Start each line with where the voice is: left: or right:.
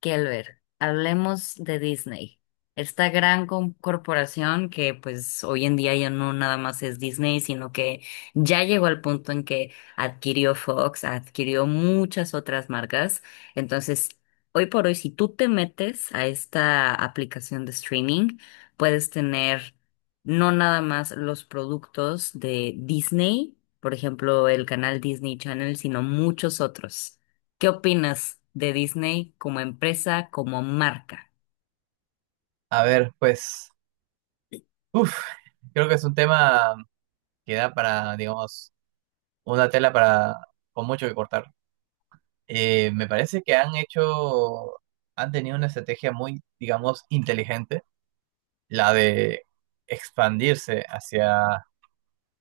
left: Kelber, hablemos de Disney, esta gran corporación que pues hoy en día ya no nada más es Disney, sino que ya llegó al punto en que adquirió Fox, adquirió muchas otras marcas. Entonces, hoy por hoy, si tú te metes a esta aplicación de streaming, puedes tener no nada más los productos de Disney, por ejemplo, el canal Disney Channel, sino muchos otros. ¿Qué opinas de Disney como empresa, como marca?
right: A ver, pues, uf, creo que es un tema que da para, digamos, una tela para con mucho que cortar. Me parece que han tenido una estrategia muy, digamos, inteligente, la de expandirse hacia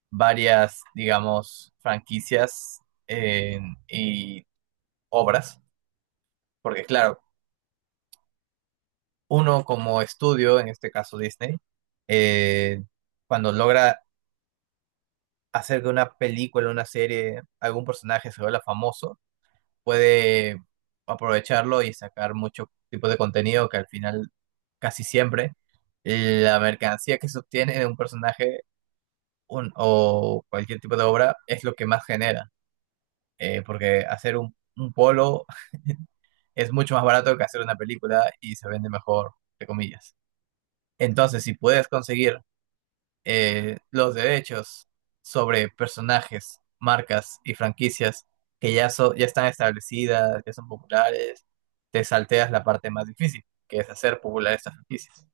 right: varias, digamos, franquicias eh, y obras, porque claro, uno como estudio, en este caso Disney, eh, cuando logra hacer que una película, una serie, algún personaje se vuelva famoso, puede aprovecharlo y sacar muchos tipos de contenido que al final casi siempre la mercancía que se obtiene de un personaje o cualquier tipo de obra es lo que más genera, porque hacer un polo es mucho más barato que hacer una película y se vende mejor, entre comillas. Entonces, si puedes conseguir los derechos sobre personajes, marcas y franquicias que ya están establecidas, que son populares, te salteas la parte más difícil, que es hacer popular estas franquicias.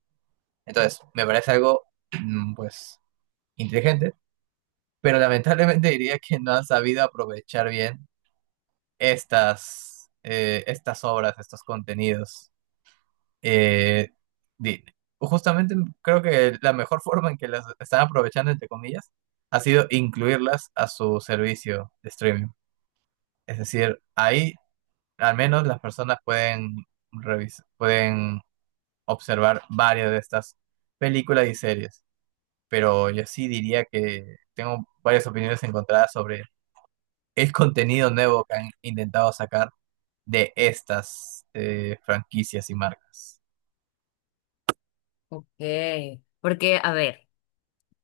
right: Entonces, me parece algo, pues, inteligente, pero lamentablemente diría que no han sabido aprovechar bien estas obras, estos contenidos. Eh, di- Justamente creo que la mejor forma en que las están aprovechando, entre comillas, ha sido incluirlas a su servicio de streaming. Es decir, ahí al menos las personas pueden pueden observar varias de estas películas y series. Pero yo sí diría que tengo varias opiniones encontradas sobre el contenido nuevo que han intentado sacar de estas franquicias y marcas.
left: Ok. Porque, a ver,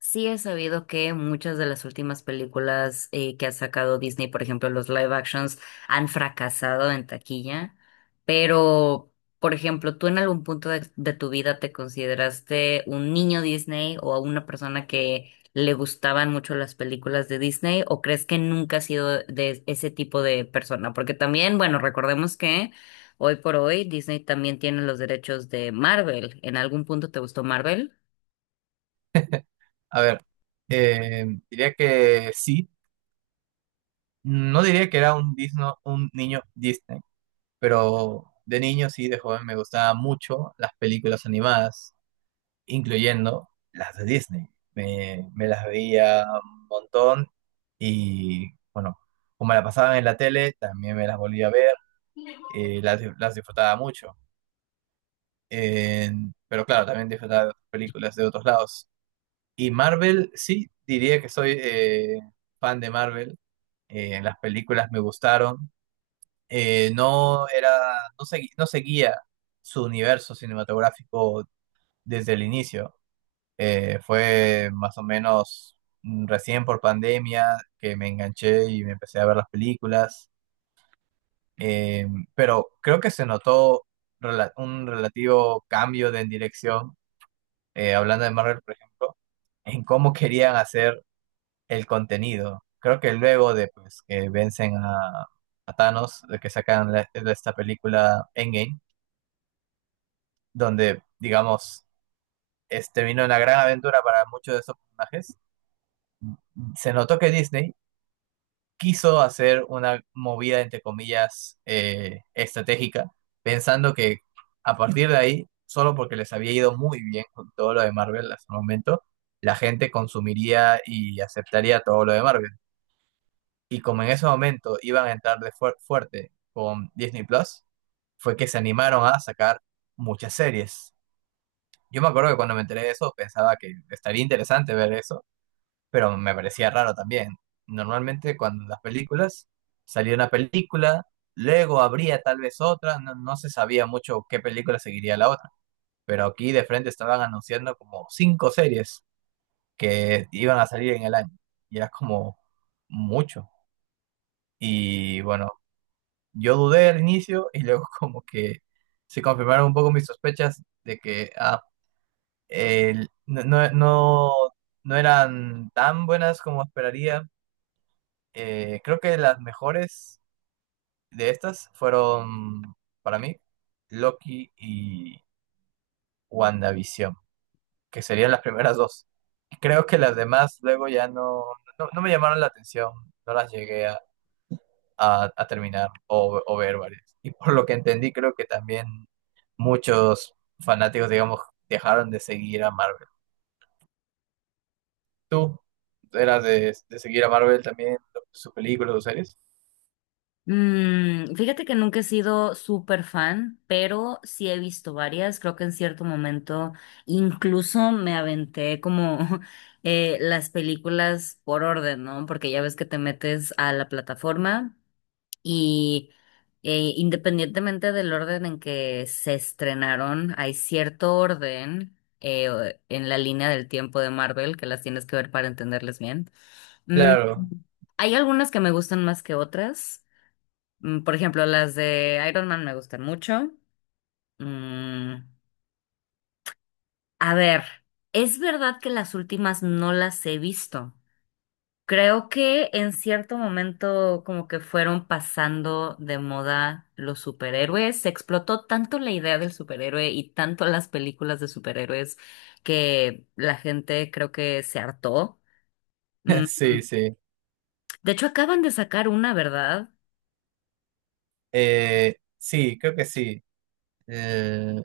left: sí he sabido que muchas de las últimas películas que ha sacado Disney, por ejemplo, los live actions, han fracasado en taquilla, pero, por ejemplo, ¿tú en algún punto de tu vida te consideraste un niño Disney o una persona que le gustaban mucho las películas de Disney o crees que nunca has sido de ese tipo de persona? Porque también, bueno, recordemos que hoy por hoy Disney también tiene los derechos de Marvel. ¿En algún punto te gustó Marvel?
right: A ver, diría que sí. No diría que era un niño Disney, pero de niño sí, de joven me gustaban mucho las películas animadas, incluyendo las de Disney. Me las veía un montón y bueno, como la pasaban en la tele, también me las volvía a ver, las disfrutaba mucho. Pero claro, también disfrutaba de otras películas de otros lados. Y Marvel, sí, diría que soy fan de Marvel. Las películas me gustaron. No era, no segui- no seguía su universo cinematográfico desde el inicio. Fue más o menos recién por pandemia que me enganché y me empecé a ver las películas. Eh, pero creo que se notó un relativo cambio de en dirección, hablando de Marvel, por ejemplo, en cómo querían hacer el contenido. Creo que luego de pues, que vencen a Thanos, de que sacan esta película Endgame, donde, digamos, vino una gran aventura para muchos de esos personajes, se notó que Disney quiso hacer una movida, entre comillas, estratégica, pensando que a partir de ahí, solo porque les había ido muy bien con todo lo de Marvel hasta el momento, la gente consumiría y aceptaría todo lo de Marvel. Y como en ese momento iban a entrar fuerte con Disney Plus, fue que se animaron a sacar muchas series. Yo me acuerdo que cuando me enteré de eso pensaba que estaría interesante ver eso, pero me parecía raro también. Normalmente cuando las películas salía una película, luego habría tal vez otra, no, no se sabía mucho qué película seguiría la otra, pero aquí de frente estaban anunciando como cinco series que iban a salir en el año. Y era como mucho. Y bueno, yo dudé al inicio y luego como que se confirmaron un poco mis sospechas de que el- no, no, no- no eran tan buenas como esperaría. Creo que las mejores de estas fueron para mí Loki y WandaVision, que serían las primeras dos. Creo que las demás luego ya no me llamaron la atención, no las llegué a terminar o ver varias. Y por lo que entendí, creo que también muchos fanáticos, digamos, dejaron de seguir a Marvel. ¿Tú eras de seguir a Marvel también, sus películas, sus series?
left: Mm, fíjate que nunca he sido súper fan, pero sí he visto varias. Creo que en cierto momento incluso me aventé como las películas por orden, ¿no? Porque ya ves que te metes a la plataforma y independientemente del orden en que se estrenaron, hay cierto orden en la línea del tiempo de Marvel que las tienes que ver para entenderles bien. Mm,
right: Claro,
left: hay algunas que me gustan más que otras. Mm, por ejemplo, las de Iron Man me gustan mucho. Mm, a ver, es verdad que las últimas no las he visto. Creo que en cierto momento como que fueron pasando de moda los superhéroes. Se explotó tanto la idea del superhéroe y tanto las películas de superhéroes que la gente creo que se hartó. Mm.
right: sí, sí.
left: De hecho, acaban de sacar una, ¿verdad?
right: Sí, creo que sí. Eh,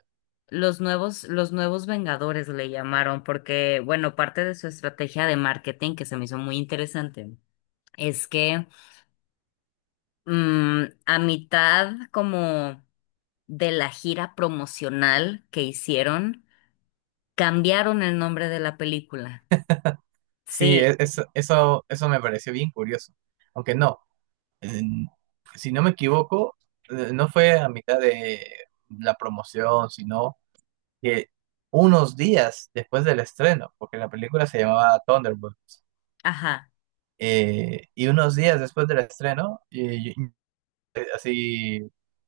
left: Los nuevos Vengadores le llamaron, porque, bueno, parte de su estrategia de marketing que se me hizo muy interesante es que, a mitad como de la gira promocional que hicieron, cambiaron el nombre de la película.
right: sí,
left: Sí,
right: e- eso, eso, eso me pareció bien curioso. Aunque no, eh, si no me equivoco, no fue a mitad de la promoción, sino que unos días después del estreno, porque la película se llamaba Thunderbolt,
left: ajá.
right: y unos días después del estreno, así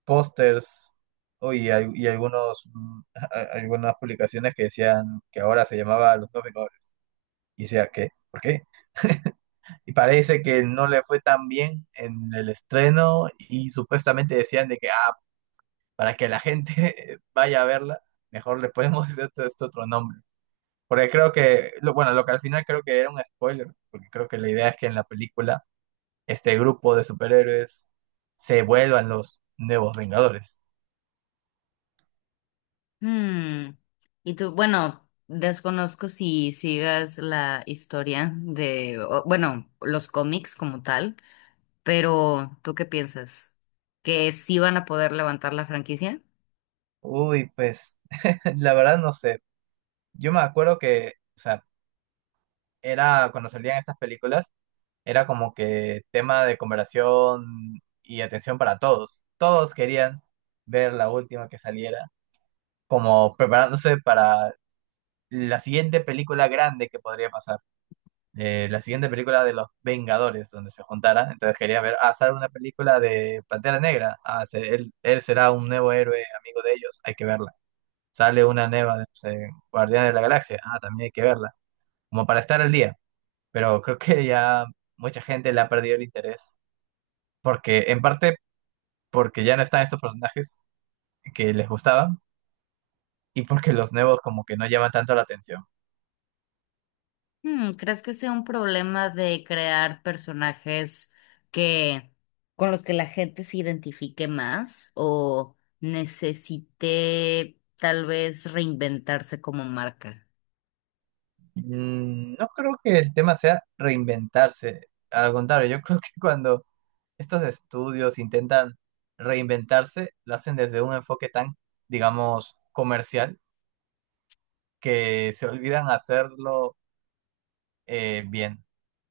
right: pósters oh, y algunos, algunas publicaciones que decían que ahora se llamaba Los Dos Vengadores. Y decía, ¿qué? ¿Por qué? Y parece que no le fue tan bien en el estreno y supuestamente decían de que, para que la gente vaya a verla, mejor le podemos hacer este otro nombre. Porque creo que, bueno, lo que al final creo que era un spoiler, porque creo que la idea es que en la película este grupo de superhéroes se vuelvan los nuevos Vengadores.
left: Hmm. Y tú, bueno, desconozco si sigas la historia de, o, bueno, los cómics como tal. Pero, ¿tú qué piensas? ¿Que sí van a poder levantar la franquicia?
right: Uy, pues la verdad no sé. Yo me acuerdo que, o sea, era cuando salían esas películas, era como que tema de conversación y atención para todos. Todos querían ver la última que saliera, como preparándose para la siguiente película grande que podría pasar. La siguiente película de los Vengadores, donde se juntara. Entonces quería ver, ah, sale una película de Pantera Negra. Ah, él será un nuevo héroe, amigo de ellos, hay que verla. Sale una nueva de no sé, Guardianes de la Galaxia. Ah, también hay que verla. Como para estar al día. Pero creo que ya mucha gente le ha perdido el interés. Porque, en parte, porque ya no están estos personajes que les gustaban. Y porque los nuevos como que no llaman tanto la atención.
left: Hmm, ¿crees que sea un problema de crear personajes que con los que la gente se identifique más o necesite tal vez reinventarse como marca?
right: No creo que el tema sea reinventarse. Al contrario, yo creo que cuando estos estudios intentan reinventarse, lo hacen desde un enfoque tan, digamos, comercial, que se olvidan hacerlo bien.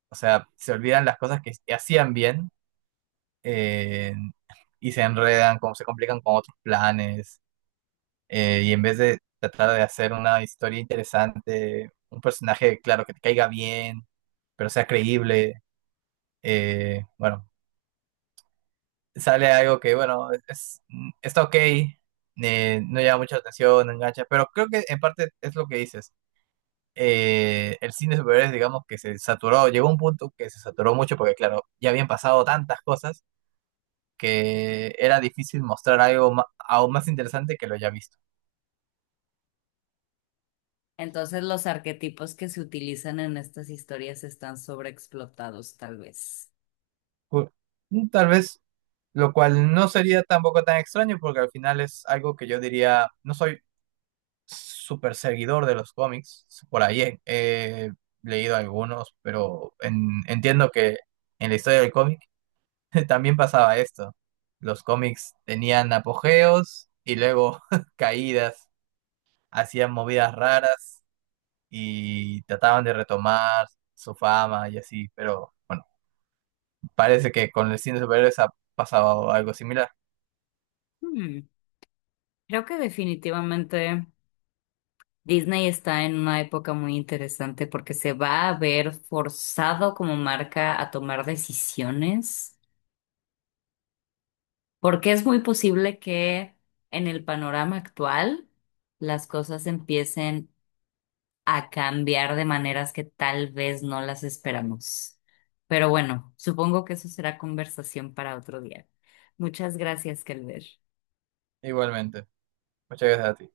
right: O sea, se olvidan las cosas que hacían bien eh, y se enredan, como se complican con otros planes. Y en vez de tratar de hacer una historia interesante, un personaje, claro, que te caiga bien, pero sea creíble. Bueno, sale algo que, bueno, está ok, no llama mucha atención, no engancha, pero creo que en parte es lo que dices. El cine de superhéroes, digamos que se saturó, llegó a un punto que se saturó mucho porque, claro, ya habían pasado tantas cosas que era difícil mostrar algo aún más interesante que lo ya visto.
left: Entonces los arquetipos que se utilizan en estas historias están sobreexplotados, tal vez.
right: Pu- Tal vez, lo cual no sería tampoco tan extraño porque al final es algo que yo diría, no soy súper seguidor de los cómics. Por ahí he leído algunos, pero entiendo que en la historia del cómic también pasaba esto. Los cómics tenían apogeos y luego caídas, hacían movidas raras y trataban de retomar su fama y así, pero bueno, parece que con el cine de superhéroes ha pasado algo similar.
left: Hmm, creo que definitivamente. Disney está en una época muy interesante porque se va a ver forzado como marca a tomar decisiones, porque es muy posible que en el panorama actual las cosas empiecen a cambiar de maneras que tal vez no las esperamos. Pero bueno, supongo que eso será conversación para otro día. Muchas gracias, Kelber.
right: Igualmente. Muchas gracias a ti.